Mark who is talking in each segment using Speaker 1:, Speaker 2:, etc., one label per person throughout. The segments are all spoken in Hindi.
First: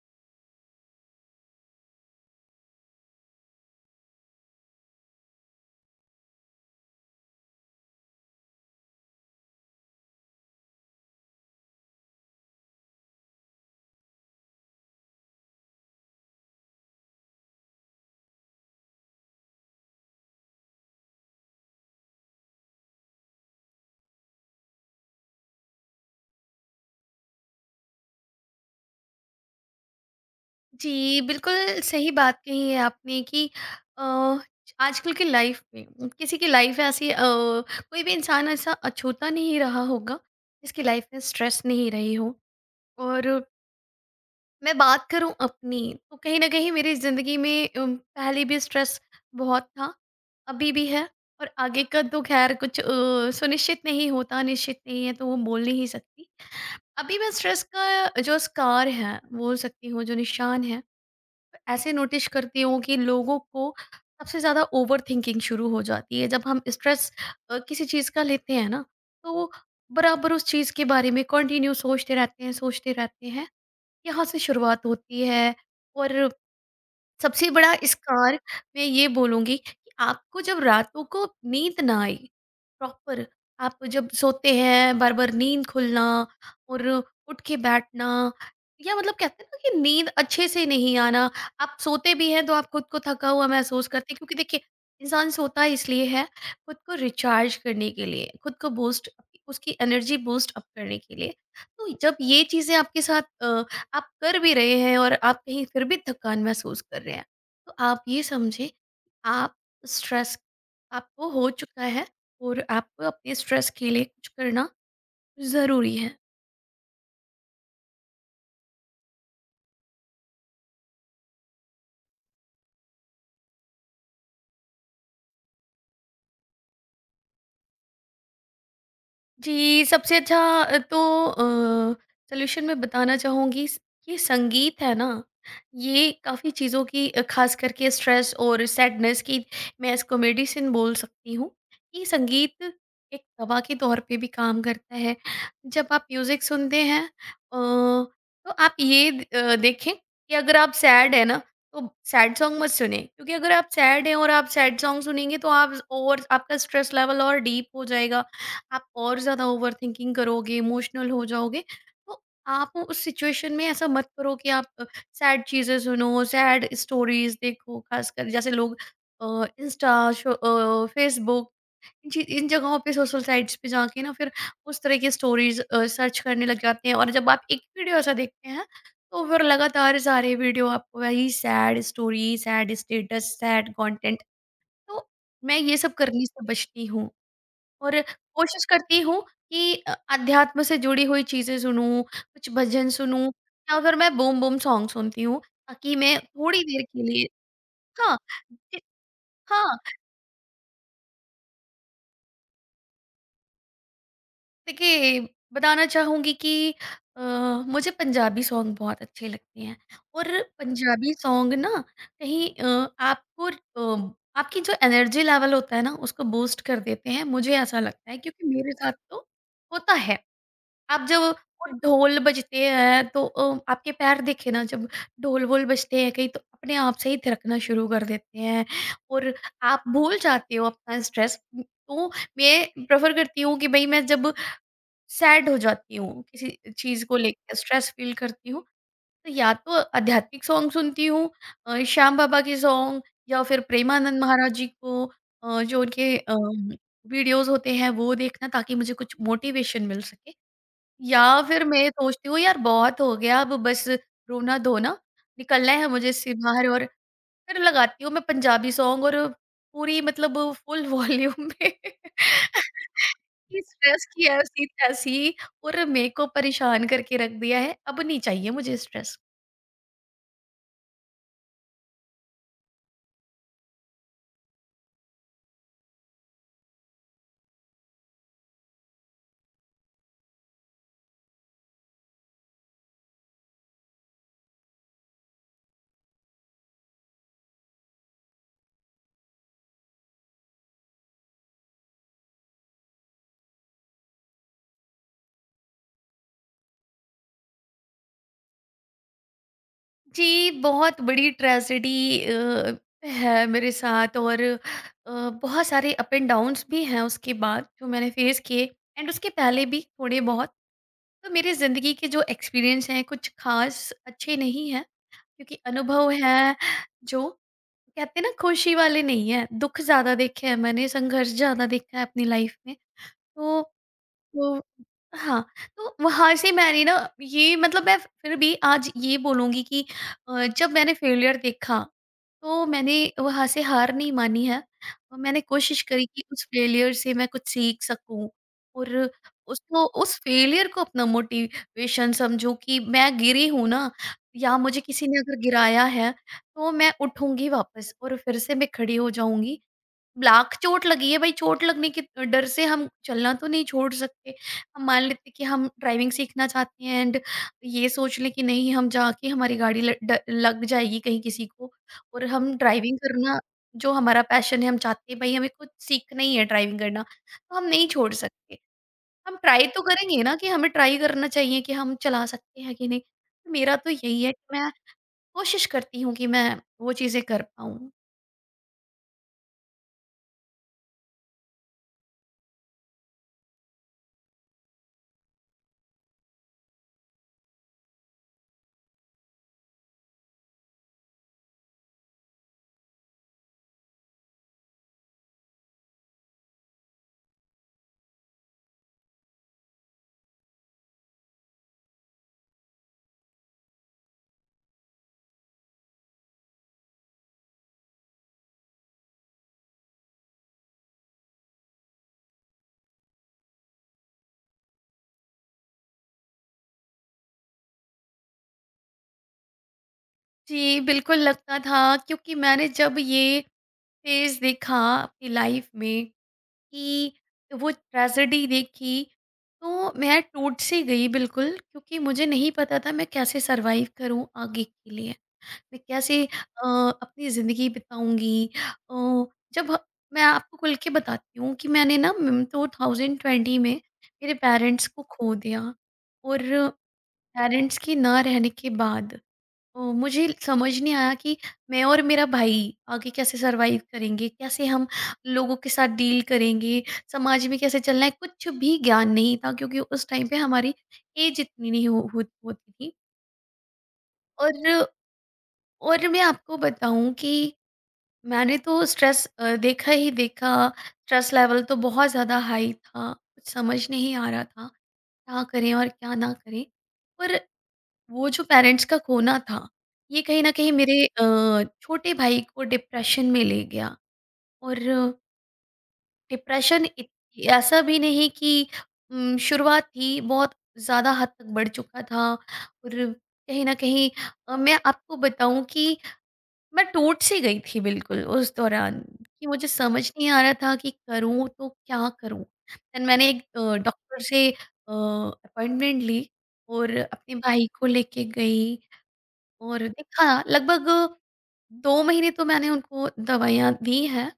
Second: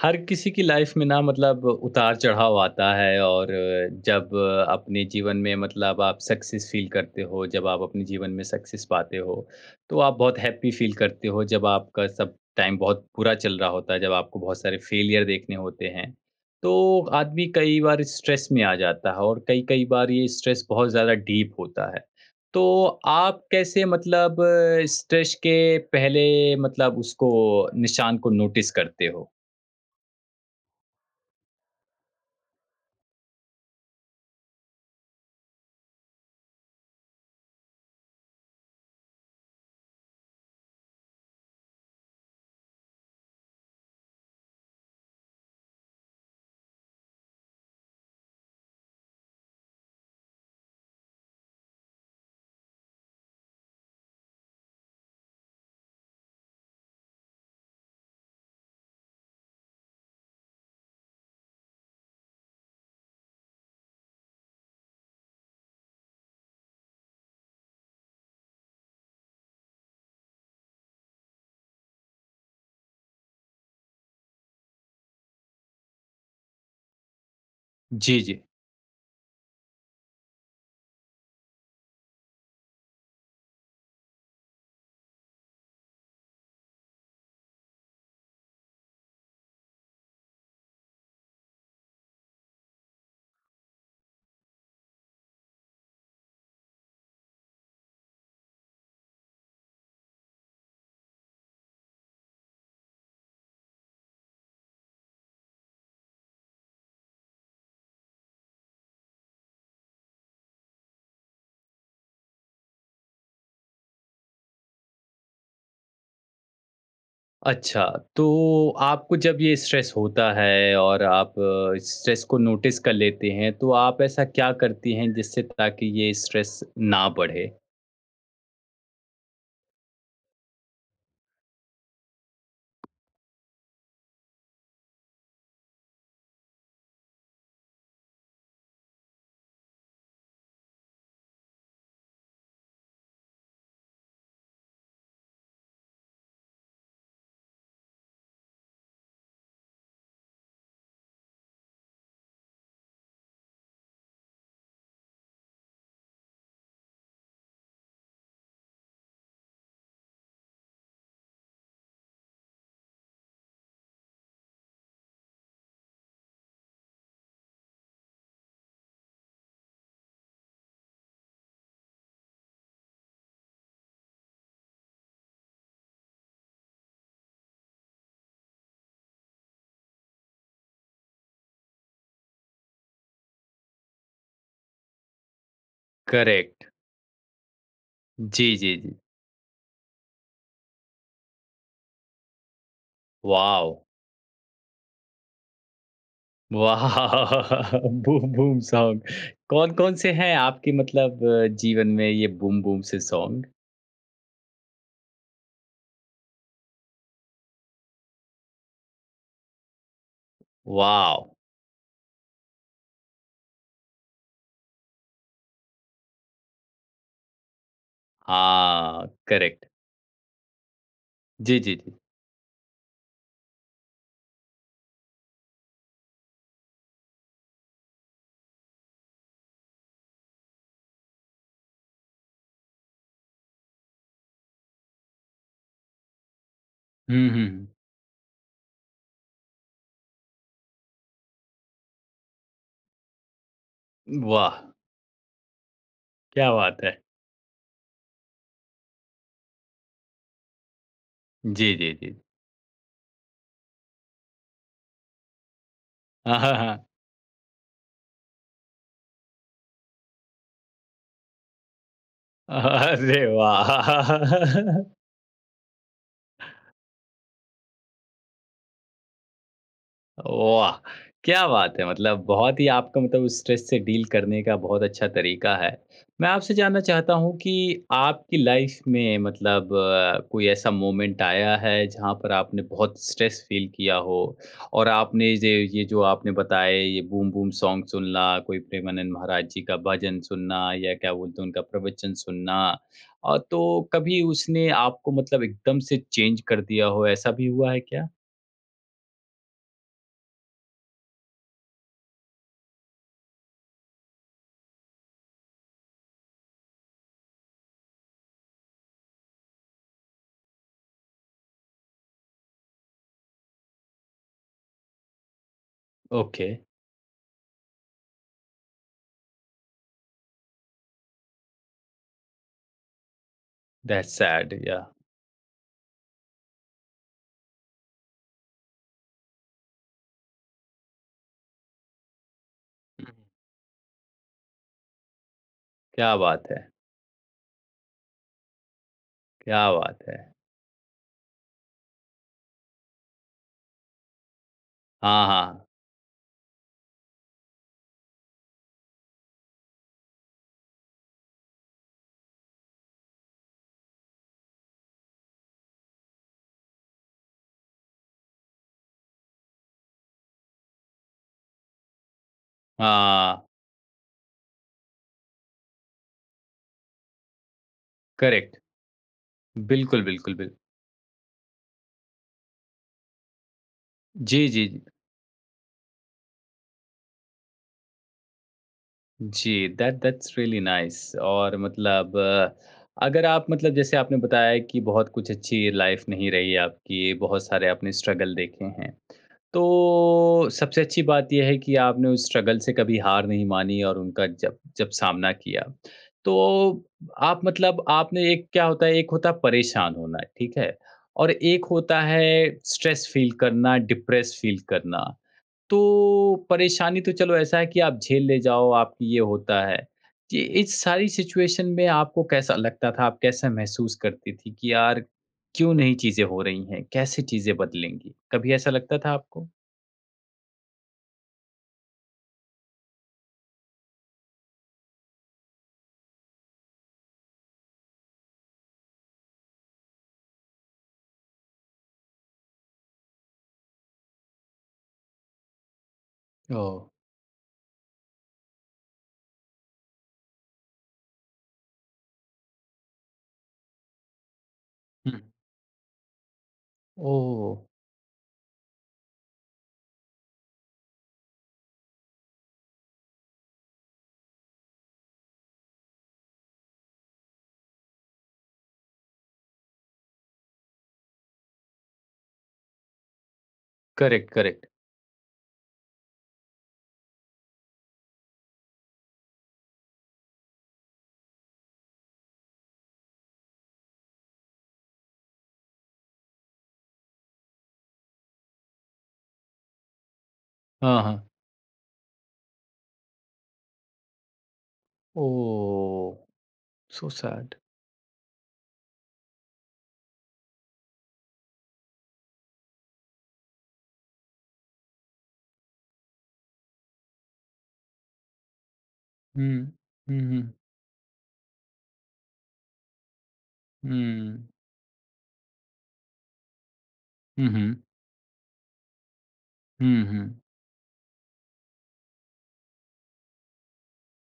Speaker 1: हर किसी की लाइफ में ना मतलब उतार चढ़ाव आता है। और जब अपने जीवन में मतलब आप सक्सेस फील करते हो, जब आप अपने जीवन में सक्सेस पाते हो, तो आप बहुत हैप्पी फील करते हो। जब आपका सब टाइम बहुत बुरा चल रहा होता है, जब आपको बहुत सारे फेलियर देखने होते हैं, तो आदमी कई बार स्ट्रेस में आ जाता है। और कई कई बार ये स्ट्रेस बहुत ज़्यादा डीप होता है। तो आप कैसे मतलब स्ट्रेस के पहले मतलब उसको निशान को नोटिस करते हो?
Speaker 2: जी, बिल्कुल सही बात कही है आपने कि अ, आजकल की लाइफ में किसी की लाइफ ऐसी कोई भी इंसान ऐसा अछूता नहीं रहा होगा जिसकी लाइफ में स्ट्रेस नहीं रही हो। और मैं बात करूं अपनी तो कहीं ना कहीं मेरी ज़िंदगी में पहले भी स्ट्रेस बहुत था, अभी भी है। और आगे का तो खैर कुछ सुनिश्चित नहीं होता, निश्चित नहीं है तो वो बोल नहीं सकती। अभी मैं स्ट्रेस का जो स्कार है बोल सकती हूँ, जो निशान है ऐसे नोटिस करती हूँ कि लोगों को सबसे ज़्यादा ओवरथिंकिंग शुरू हो जाती है। जब हम स्ट्रेस किसी चीज़ का लेते हैं ना, तो वो बराबर उस चीज़ के बारे में कंटिन्यू सोचते रहते हैं, सोचते रहते हैं। यहाँ से शुरुआत होती है। और सबसे बड़ा
Speaker 1: जी,
Speaker 2: स्कार
Speaker 1: जी।
Speaker 2: मैं ये बोलूँगी कि आपको जब रातों को नींद ना आए प्रॉपर, आप जब सोते हैं, बार-बार नींद खुलना और उठ के बैठना, या मतलब कहते हैं ना कि नींद अच्छे से नहीं आना, आप सोते भी हैं तो आप खुद को थका हुआ महसूस करते हैं क्योंकि देखिए, इंसान सोता इसलिए है खुद को रिचार्ज करने के लिए, खुद को बूस्ट, उसकी एनर्जी बूस्ट अप करने के लिए। तो जब ये चीज़ें आपके साथ आप कर भी रहे हैं और आप कहीं फिर भी थकान महसूस कर रहे हैं, तो आप ये समझें कि आप स्ट्रेस आपको हो चुका है और आपको अपने स्ट्रेस के लिए कुछ करना ज़रूरी है।
Speaker 1: अच्छा, तो आपको जब ये स्ट्रेस होता है और आप स्ट्रेस को नोटिस कर लेते हैं, तो आप ऐसा क्या करती हैं जिससे ताकि ये स्ट्रेस ना बढ़े?
Speaker 2: जी, सबसे अच्छा तो सॉल्यूशन मैं बताना चाहूँगी स, ये संगीत है ना, ये काफ़ी चीज़ों की ख़ास करके स्ट्रेस और सैडनेस की मैं इसको मेडिसिन बोल सकती हूँ, कि संगीत एक दवा के तौर पे भी काम करता है। जब आप म्यूज़िक सुनते हैं तो आप ये देखें कि अगर आप सैड हैं ना, तो सैड सॉन्ग मत सुनें, क्योंकि अगर आप सैड हैं और आप सैड सॉन्ग सुनेंगे तो आप और आपका स्ट्रेस लेवल और डीप हो जाएगा। आप और ज़्यादा ओवरथिंकिंग करोगे, इमोशनल हो जाओगे। तो आप उस सिचुएशन में ऐसा मत करो कि आप सैड चीज़ें सुनो, सैड स्टोरीज़ देखो, ख़ासकर जैसे लोग इंस्टा, शो फेसबुक, इन जगहों पे सोशल साइट्स पे जाके ना फिर उस तरह की स्टोरीज़ सर्च करने लग जाते हैं। और जब आप एक वीडियो ऐसा देखते हैं, तो फिर लगातार सारे वीडियो आपको वही sad story, sad status, sad content. तो मैं ये सब करने से
Speaker 1: करेक्ट।
Speaker 2: बचती हूँ। और
Speaker 1: जी,
Speaker 2: कोशिश
Speaker 1: जी, जी।
Speaker 2: करती हूँ कि अध्यात्म से जुड़ी हुई चीज़ें सुनूँ, कुछ भजन सुनूँ
Speaker 1: वॉव!
Speaker 2: या फिर मैं बूम बूम सॉन्ग सुनती हूँ ताकि मैं थोड़ी देर
Speaker 1: वाह!
Speaker 2: के लिए हाँ,
Speaker 1: बूम बूम
Speaker 2: दे
Speaker 1: सॉन्ग।
Speaker 2: हाँ,
Speaker 1: कौन-कौन से हैं आपके मतलब जीवन में ये बूम बूम से सॉन्ग?
Speaker 2: देखिए बताना चाहूँगी कि अ, मुझे पंजाबी सॉन्ग बहुत अच्छे लगते हैं। और पंजाबी
Speaker 1: वॉव!
Speaker 2: सॉन्ग ना कहीं आपको आपकी जो एनर्जी लेवल होता है ना उसको बूस्ट कर देते हैं, मुझे ऐसा लगता है क्योंकि मेरे साथ
Speaker 1: हाँ,
Speaker 2: तो
Speaker 1: करेक्ट।
Speaker 2: होता है। आप जब वो
Speaker 1: जी, जी, जी।
Speaker 2: ढोल बजते हैं तो आपके पैर देखिए ना जब ढोल-वोल बजते हैं कहीं तो अपने आप से ही थिरकना शुरू कर देते हैं। और आप भूल जाते हो अपना स्ट्रेस। तो मैं प्रेफ़र करती हूँ कि भई मैं जब सैड हो जाती हूँ किसी चीज़ को
Speaker 1: हुँ,
Speaker 2: लेके
Speaker 1: हुँ,
Speaker 2: स्ट्रेस फ़ील करती हूँ, तो या तो आध्यात्मिक सॉन्ग सुनती हूँ, श्याम बाबा के सॉन्ग, या फिर प्रेमानंद
Speaker 1: हुँ।
Speaker 2: महाराज
Speaker 1: वाह!
Speaker 2: जी को जो उनके
Speaker 1: क्या बात है।
Speaker 2: वीडियोज़ होते हैं वो देखना ताकि मुझे कुछ मोटिवेशन मिल सके। या फिर
Speaker 1: जी,
Speaker 2: मैं
Speaker 1: जी, जी।
Speaker 2: सोचती हूँ यार बहुत हो गया, अब बस रोना-धोना, निकलना है मुझे इससे
Speaker 1: हाँ, हाँ,
Speaker 2: बाहर। और
Speaker 1: हाँ।
Speaker 2: फिर लगाती हूँ मैं पंजाबी सॉन्ग और पूरी मतलब फुल वॉल्यूम में
Speaker 1: あれ
Speaker 2: कि स्ट्रेस की
Speaker 1: は。
Speaker 2: ऐसी-तैसी, और मेरे को परेशान करके रख दिया है, अब नहीं चाहिए मुझे स्ट्रेस।
Speaker 1: वाह! क्या बात है! मतलब बहुत ही आपका मतलब उस स्ट्रेस से डील करने का बहुत अच्छा तरीका है। मैं आपसे जानना चाहता हूँ कि आपकी लाइफ़ में मतलब कोई ऐसा मोमेंट आया है जहाँ पर आपने बहुत स्ट्रेस फ़ील किया हो और आपने जे ये जो आपने बताए, ये बूम बूम सॉन्ग सुनना, कोई प्रेमानंद महाराज जी का भजन सुनना या क्या बोलते हैं उनका प्रवचन सुनना, तो कभी उसने आपको मतलब एकदम से चेंज कर दिया हो, ऐसा भी हुआ है क्या?
Speaker 2: जी, बहुत बड़ी ट्रेजेडी है मेरे साथ और बहुत सारे अप एंड डाउन्स भी हैं उसके बाद जो मैंने फेस किए, एंड उसके पहले भी थोड़े बहुत। तो मेरे ज़िंदगी के जो एक्सपीरियंस हैं कुछ ख़ास अच्छे नहीं हैं क्योंकि अनुभव
Speaker 1: ओके।
Speaker 2: हैं जो कहते हैं ना खुशी वाले नहीं हैं। दुःख ज़्यादा देखे हैं मैंने, संघर्ष ज़्यादा देखा है अपनी लाइफ में। तो
Speaker 1: दैट्स सैड
Speaker 2: तो
Speaker 1: या।
Speaker 2: हाँ, तो वहाँ से मैंने ना ये मतलब मैं फिर भी आज ये बोलूँगी कि जब मैंने फेलियर देखा, तो मैंने वहाँ से हार नहीं मानी है और मैंने कोशिश करी
Speaker 1: क्या
Speaker 2: कि उस
Speaker 1: बात है!
Speaker 2: फेलियर से मैं कुछ सीख सकूँ। और
Speaker 1: क्या
Speaker 2: उसको
Speaker 1: बात
Speaker 2: उस
Speaker 1: है!
Speaker 2: फेलियर को अपना मोटिवेशन समझूँ कि मैं गिरी हूँ ना, या मुझे किसी ने
Speaker 1: हाँ,
Speaker 2: अगर
Speaker 1: हाँ।
Speaker 2: गिराया है, तो मैं उठूँगी वापस और फिर से मैं खड़ी हो जाऊँगी। ब्लाक चोट लगी है, भाई चोट लगने के डर से हम चलना तो नहीं छोड़ सकते। हम मान लेते हैं कि हम ड्राइविंग सीखना चाहते हैं एंड ये सोच लें कि नहीं हम जाके हमारी गाड़ी ल ड लग जाएगी कहीं किसी को और हम ड्राइविंग करना
Speaker 1: हाँ,
Speaker 2: जो हमारा पैशन है, हम चाहते हैं भाई हमें खुद सीखना ही है ड्राइविंग करना, तो हम नहीं छोड़
Speaker 1: करेक्ट।
Speaker 2: सकते। हम ट्राई तो
Speaker 1: बिल्कुल,
Speaker 2: करेंगे ना
Speaker 1: बिल्कुल,
Speaker 2: कि
Speaker 1: बिल
Speaker 2: हमें ट्राई करना चाहिए कि हम चला सकते हैं कि नहीं। मेरा तो यही है
Speaker 1: जी,
Speaker 2: कि
Speaker 1: जी,
Speaker 2: मैं
Speaker 1: जी।
Speaker 2: कोशिश करती हूँ कि मैं वो चीज़ें कर पाऊँ।
Speaker 1: जी, दैट दैट्स रियली नाइस। और मतलब अगर आप मतलब जैसे आपने बताया कि बहुत कुछ अच्छी लाइफ़ नहीं रही आपकी, बहुत सारे आपने स्ट्रगल देखे हैं। तो सबसे अच्छी बात ये है कि आपने उस स्ट्रगल से कभी हार नहीं मानी और उनका जब जब सामना किया। तो आप मतलब आपने एक, क्या होता है, एक होता है परेशान होना, ठीक है? और एक होता है स्ट्रेस फ़ील करना, डिप्रेस फ़ील करना। तो परेशानी तो चलो ऐसा है कि आप झेल ले जाओ, आपकी ये होता है। ये इस सारी सिचुएशन में आपको कैसा लगता था? आप कैसा महसूस करती थी कि यार क्यों नहीं चीज़ें हो रही हैं? कैसे चीज़ें बदलेंगी? कभी ऐसा लगता था आपको?
Speaker 2: जी, बिल्कुल लगता था क्योंकि मैंने जब ये फेज़ देखा अपनी लाइफ में कि वो ट्रेजेडी देखी, तो मैं टूट-सी गई बिल्कुल क्योंकि मुझे नहीं पता था मैं कैसे सर्वाइव करूँ आगे के लिए। मैं कैसे
Speaker 1: ओह!
Speaker 2: अपनी ज़िंदगी बिताऊँगी अ, जब ह- मैं आपको खुल के बताती हूँ कि मैंने ना 2020 में मेरे पेरेंट्स को
Speaker 1: Hmm.
Speaker 2: खो दिया। और
Speaker 1: Oh,
Speaker 2: पेरेंट्स के ना रहने के बाद ओ, मुझे समझ नहीं आया कि मैं और मेरा भाई आगे कैसे सरवाइव करेंगे, कैसे हम लोगों के साथ डील करेंगे, समाज में कैसे चलना है, कुछ भी ज्ञान नहीं था क्योंकि उस टाइम पे हमारी एज इतनी नहीं होती थी।
Speaker 1: correct, correct.
Speaker 2: और और मैं आपको बताऊं कि मैंने तो स्ट्रेस देखा ही देखा, स्ट्रेस लेवल तो बहुत ज़्यादा हाई था, कुछ समझ नहीं आ रहा था क्या करें और क्या ना करें। पर वो जो पेरेंट्स का खोना था, ये कहीं न कहीं
Speaker 1: हाँ,
Speaker 2: मेरे
Speaker 1: हाँ.
Speaker 2: छोटे भाई को डिप्रेशन में ले गया। और
Speaker 1: Oh,
Speaker 2: depression it
Speaker 1: so sad.
Speaker 2: ऐसा भी नहीं कि शुरुआत थी, बहुत ज़्यादा हद तक बढ़ चुका था। और कहीं न कहीं मैं आपको बताऊँ कि मैं टूट-सी गई थी बिल्कुल उस दौरान कि
Speaker 1: हुँ.
Speaker 2: मुझे समझ
Speaker 1: हुँ,
Speaker 2: नहीं आ
Speaker 1: हुँ.
Speaker 2: रहा था कि करूँ तो क्या करूँ? देन मैंने एक डॉक्टर
Speaker 1: हुँ.
Speaker 2: से अपॉइंटमेंट ली और अपने
Speaker 1: हुँ,
Speaker 2: भाई
Speaker 1: हुँ.
Speaker 2: को लेके गई। और
Speaker 1: हुँ,
Speaker 2: देखा
Speaker 1: हुँ.
Speaker 2: लगभग 2 महीने तो मैंने उनको दवाइयाँ दी हैं,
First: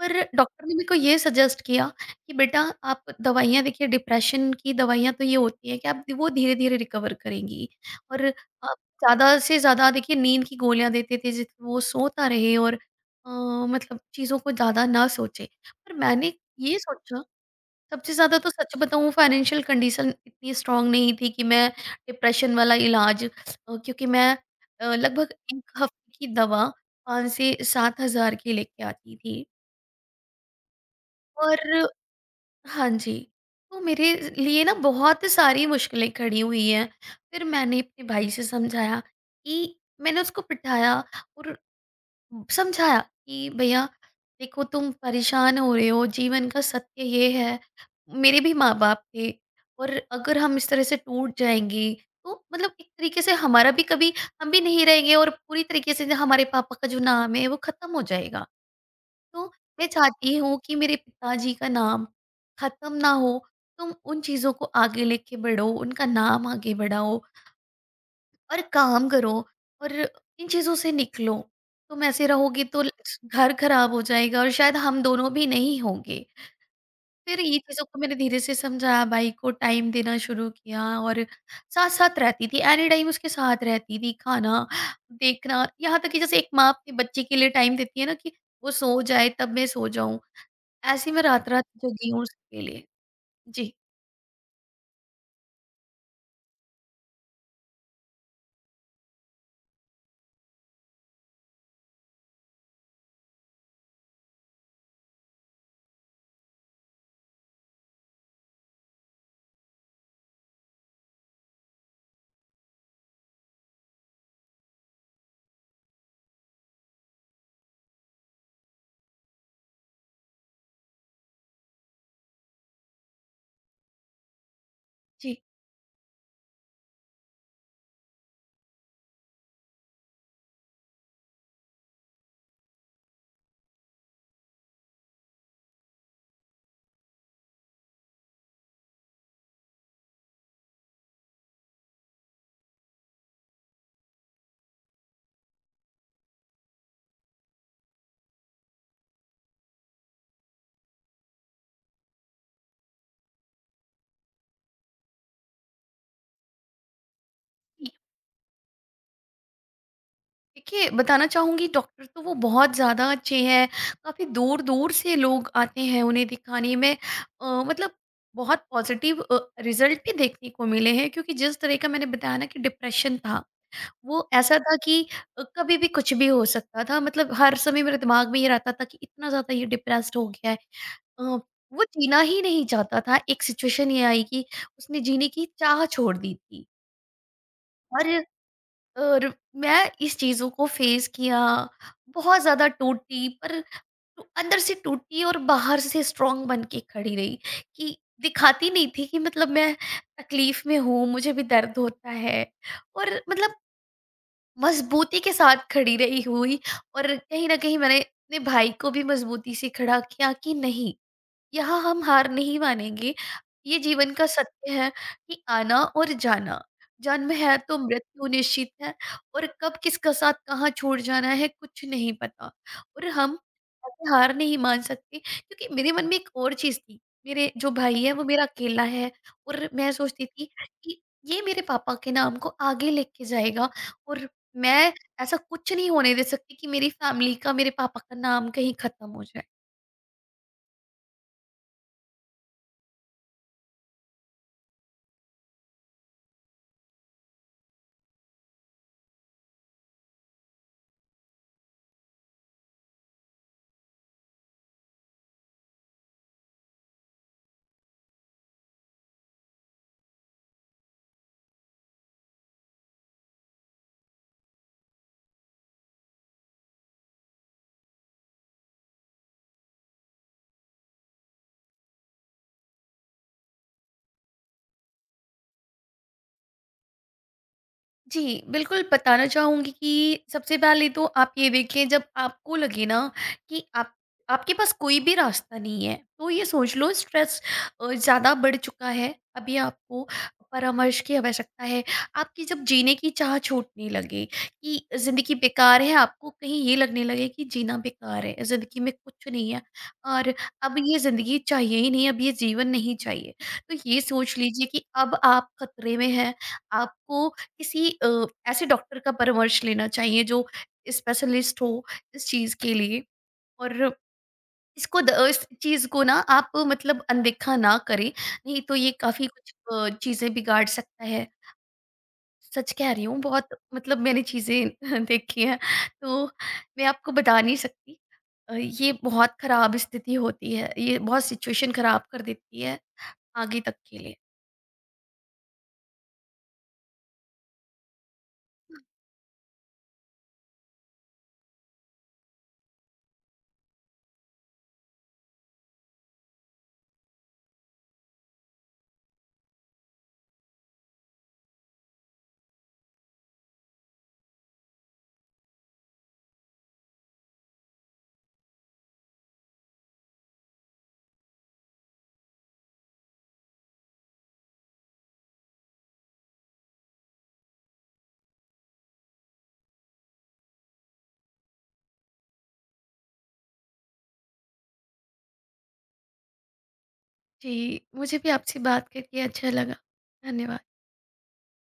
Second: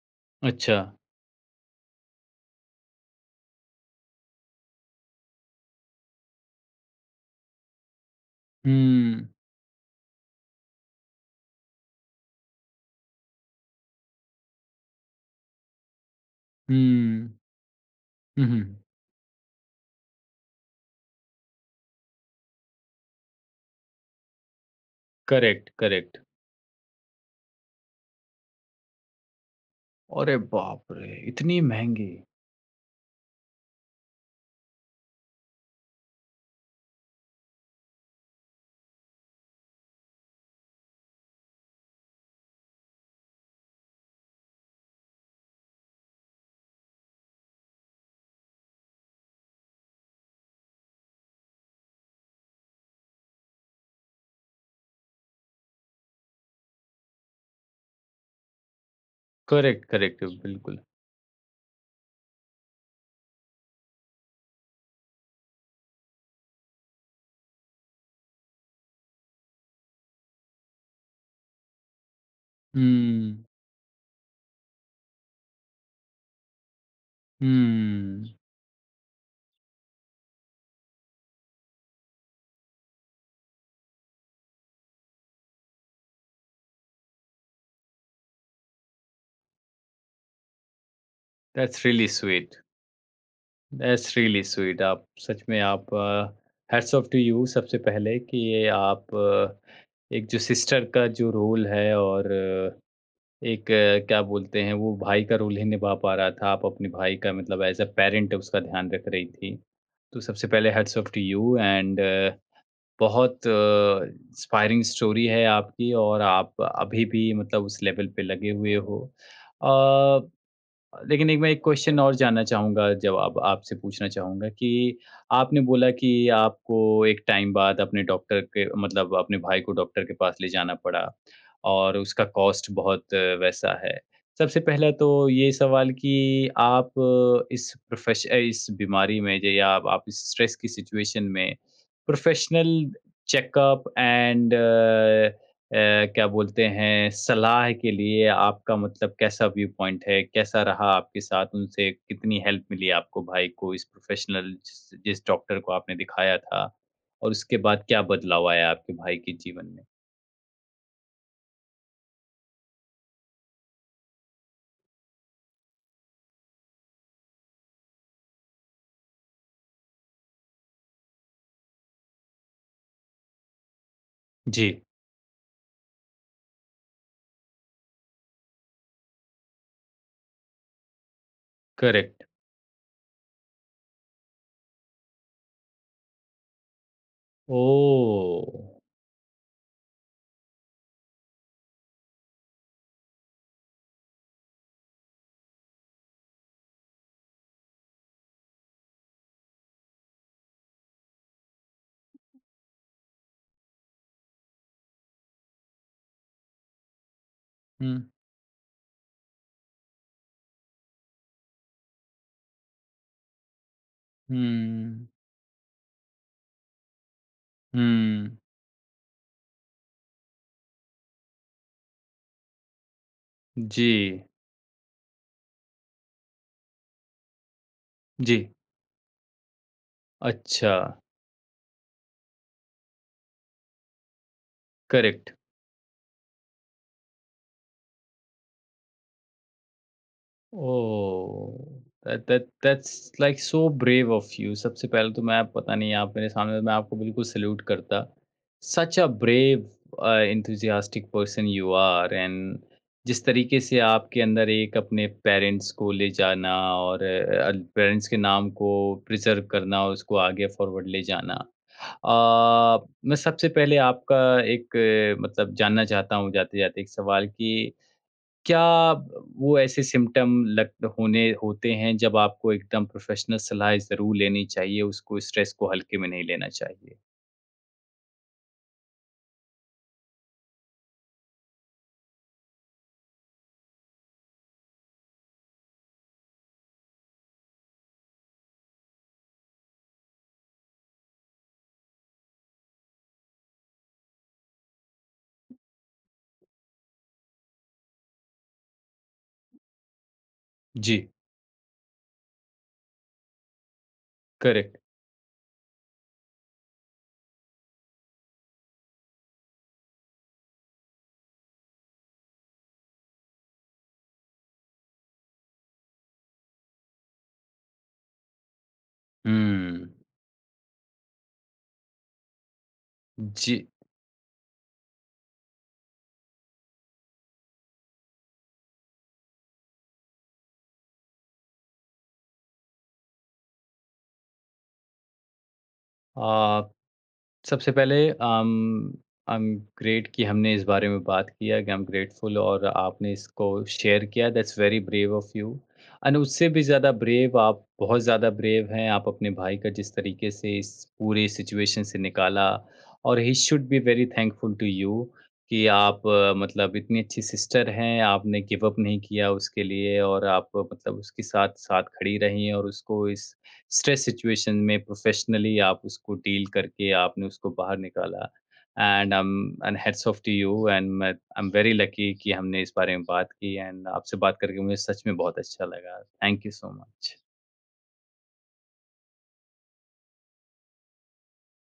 Speaker 2: पर डॉक्टर ने
Speaker 1: अच्छा.
Speaker 2: मेरे को ये सजेस्ट किया कि बेटा आप दवाइयाँ देखिए डिप्रेशन की दवाइयाँ तो ये होती हैं कि आप वो धीरे-धीरे रिकवर करेंगी। और आप
Speaker 1: हुँ.
Speaker 2: ज़्यादा से ज़्यादा देखिए नींद की गोलियाँ देते थे जिससे वो सोता रहे और मतलब चीज़ों को ज़्यादा ना सोचे। पर मैंने ये सोचा
Speaker 1: हुँ.
Speaker 2: सबसे ज़्यादा
Speaker 1: हुँ,
Speaker 2: तो सच
Speaker 1: हुँ.
Speaker 2: बताऊँ फाइनेंशियल कंडीशन इतनी स्ट्रॉन्ग नहीं थी कि मैं डिप्रेशन वाला इलाज क्योंकि मैं लगभग
Speaker 1: करेक्ट,
Speaker 2: 1 हफ्ते
Speaker 1: करेक्ट.
Speaker 2: की दवा 5 से 7,000 की लेके आती थी।
Speaker 1: अरे बाप रे! इतनी
Speaker 2: और
Speaker 1: महँगी.
Speaker 2: हाँ जी, तो मेरे लिए ना बहुत सारी मुश्किलें खड़ी हुई हैं। फिर मैंने अपने भाई से समझाया कि मैंने उसको बिठाया और समझाया कि भैया देखो तुम परेशान हो रहे हो, जीवन का सत्य ये है, मेरे भी माँ बाप थे और अगर हम इस तरह से टूट जाएंगे तो मतलब एक तरीके से हमारा भी कभी हम भी नहीं रहेंगे और पूरी तरीके से हमारे पापा का जो नाम है वो खत्म हो जाएगा। तो
Speaker 1: करेक्ट,
Speaker 2: मैं
Speaker 1: करेक्ट.
Speaker 2: चाहती हूँ कि
Speaker 1: बिल्कुल.
Speaker 2: मेरे पिताजी का नाम खत्म ना हो, तुम उन चीज़ों को आगे लेके बढ़ो, उनका नाम आगे बढ़ाओ और काम करो और इन चीज़ों से निकलो। तुम ऐसे रहोगी तो ल
Speaker 1: हुँ.
Speaker 2: घर खराब हो जाएगा और शायद हम दोनों भी नहीं होंगे। फिर ये चीज़ों को मैंने
Speaker 1: हुँ.
Speaker 2: धीरे से समझाया, भाई को टाइम देना शुरू किया और साथ-साथ रहती थी, एनी टाइम उसके साथ रहती थी, खाना, देखना, यहाँ तक कि जैसे एक माँ अपने बच्चे के लिए टाइम देती है ना कि वो सो जाए तब मैं सो जाऊँ, ऐसे ही मैं रात-रात
Speaker 1: दैट्स रियली
Speaker 2: जगी हूँ
Speaker 1: स्वीट.
Speaker 2: उसके लिए। जी,
Speaker 1: दैट्स रियली स्वीट. आप सच में, आप हैट्स ऑफ टू यू सबसे पहले कि ये आप एक जो सिस्टर का जो रोल है और एक क्या बोलते हैं, वो भाई का रोल ही निभा पा रहा था। आप अपने भाई का मतलब एज़ अ पैरेंट उसका ध्यान रख रही थी। तो सबसे पहले hats off to you and बहुत इंस्पायरिंग स्टोरी है आपकी, और आप अभी भी मतलब उस लेवल पे लगे हुए हो। अ, लेकिन एक, मैं एक क्वेश्चन और जानना चाहूँगा, जवाब आपसे पूछना चाहूँगा कि
Speaker 2: जी।
Speaker 1: आपने बोला कि आपको एक टाइम बाद अपने डॉक्टर के मतलब अपने भाई को डॉक्टर के पास ले जाना पड़ा और उसका कॉस्ट बहुत वैसा है। सबसे पहला तो ये सवाल कि आप इस इस बीमारी में जे या आप इस स्ट्रेस की सिचुएशन में प्रोफेशनल चेकअप एंड अ, क्या बोलते हैं, सलाह के लिए आपका मतलब कैसा व्यू पॉइंट है? कैसा रहा आपके साथ उनसे? कितनी हेल्प मिली आपको, भाई को, इस प्रोफ़ेशनल जिस जिस डॉक्टर को आपने दिखाया था? और उसके बाद क्या बदलाव आया आपके भाई के जीवन में?
Speaker 2: देखिए, बताना चाहूँगी डॉक्टर तो वो बहुत ज़्यादा अच्छे हैं, काफ़ी दूर-दूर से लोग आते हैं उन्हें दिखाने में। मतलब बहुत पॉज़िटिव रिज़ल्ट भी देखने को मिले हैं क्योंकि जिस तरह का मैंने बताया ना कि डिप्रेशन था, वो ऐसा
Speaker 1: जी,
Speaker 2: था कि कभी भी कुछ भी हो सकता था। मतलब हर समय मेरे दिमाग में ये रहता था कि इतना ज़्यादा ये डिप्रेस्ड हो गया है। अ, वो जीना
Speaker 1: करेक्ट।
Speaker 2: ही नहीं चाहता था। एक सिचुएशन ये आई कि उसने जीने की चाह छोड़ दी थी। और
Speaker 1: ओह!
Speaker 2: और मैं इस चीज़ों को फेस किया, बहुत ज़्यादा टूटी पर तो अंदर से टूटी और बाहर से स्ट्रॉन्ग बन के खड़ी रही कि दिखाती नहीं थी कि मतलब मैं तकलीफ़ में हूँ, मुझे भी दर्द होता है और मतलब मज़बूती के साथ खड़ी रही हुई। और कहीं न कहीं
Speaker 1: हुँ,
Speaker 2: मैंने अपने भाई को भी मज़बूती से खड़ा किया कि नहीं यहाँ हम हार नहीं मानेंगे। ये जीवन का सत्य है
Speaker 1: हुँ,
Speaker 2: कि आना और जाना, जन्म है तो मृत्यु
Speaker 1: हुँ।
Speaker 2: निश्चित है और कब किसका साथ कहाँ छूट जाना है कुछ नहीं पता और हम
Speaker 1: जी,
Speaker 2: ऐसे हार नहीं मान सकते क्योंकि मेरे मन में एक और चीज़ थी, मेरे जो भाई है वो
Speaker 1: जी।
Speaker 2: मेरा अकेला है और मैं सोचती थी
Speaker 1: अच्छा,
Speaker 2: कि ये मेरे पापा के नाम को आगे लेके जाएगा और मैं
Speaker 1: करेक्ट।
Speaker 2: ऐसा कुछ नहीं होने दे सकती कि मेरी फैमिली का, मेरे पापा का नाम कहीं खत्म हो जाए।
Speaker 1: Oh! That that that's like so brave of you. सबसे पहले तो मैं आप, पता नहीं, आप मेरे सामने, मैं आपको बिल्कुल सैल्यूट करता। सच a brave enthusiastic person you are and जिस तरीके से आपके अंदर एक अपने पेरेंट्स को ले जाना और पेरेंट्स के नाम को प्रिज़र्व करना और उसको आगे फॉरवर्ड ले जाना। मैं सबसे पहले आपका एक मतलब जानना चाहता हूँ जाते-जाते एक सवाल कि क्या वो ऐसे सिम्पटम लग होने होते हैं जब आपको एकदम प्रोफेशनल सलाह ज़रूर लेनी चाहिए, उसको स्ट्रेस को हल्के में नहीं लेना चाहिए?
Speaker 2: जी, बिल्कुल बताना चाहूँगी कि सबसे पहले तो आप ये देखिए जब आपको लगे ना कि आप आपके पास कोई भी रास्ता नहीं है, तो ये सोच लो स्ट्रेस ज़्यादा बढ़ चुका है, अभी आपको परामर्श की आवश्यकता है। आपकी जब जीने की चाह छूटने लगे कि ज़िंदगी बेकार है, आपको कहीं ये लगने लगे कि जीना बेकार है, ज़िंदगी में कुछ नहीं है और अब ये
Speaker 1: जी,
Speaker 2: ज़िंदगी चाहिए ही नहीं, अब ये जीवन नहीं चाहिए। तो ये सोच लीजिए
Speaker 1: करेक्ट।
Speaker 2: कि अब आप खतरे में हैं, आपको किसी ऐसे डॉक्टर का परामर्श लेना चाहिए जो स्पेशलिस्ट हो इस चीज़ के लिए और इसको द इस चीज़ को ना आप मतलब अनदेखा ना करें, नहीं तो ये काफ़ी कुछ
Speaker 1: हुँ,
Speaker 2: चीज़ें बिगाड़ सकता है। सच कह रही हूँ, बहुत
Speaker 1: जी।
Speaker 2: मतलब मैंने चीज़ें देखी हैं, तो मैं आपको बता नहीं सकती। ये बहुत ख़राब स्थिति होती है, ये बहुत सिचुएशन ख़राब कर देती है आगे तक के लिए।
Speaker 1: अ, सबसे पहले I'm great कि हमने इस बारे में बात किया, कि I'm grateful और आपने इसको शेयर किया। That's very brave of you and उससे भी ज़्यादा ब्रेव, आप बहुत ज़्यादा ब्रेव हैं। आप अपने भाई का जिस तरीके से इस पूरे सिचुएशन से निकाला और he should be very thankful to you कि आप अ, मतलब इतनी अच्छी सिस्टर हैं आपने गिव अप नहीं किया उसके लिए और आप अ, मतलब उसके साथ साथ खड़ी रही और उसको इस स्ट्रेस सिचुएशन में प्रोफेशनली आप उसको डील करके आपने उसको बाहर निकाला and and heads off to you and मैं आई एम वेरी लकी कि हमने इस बारे में बात की। एंड आपसे बात करके मुझे सच में बहुत अच्छा लगा। Thank you so much.
Speaker 2: जी, मुझे भी आपसे बात करके अच्छा लगा। धन्यवाद।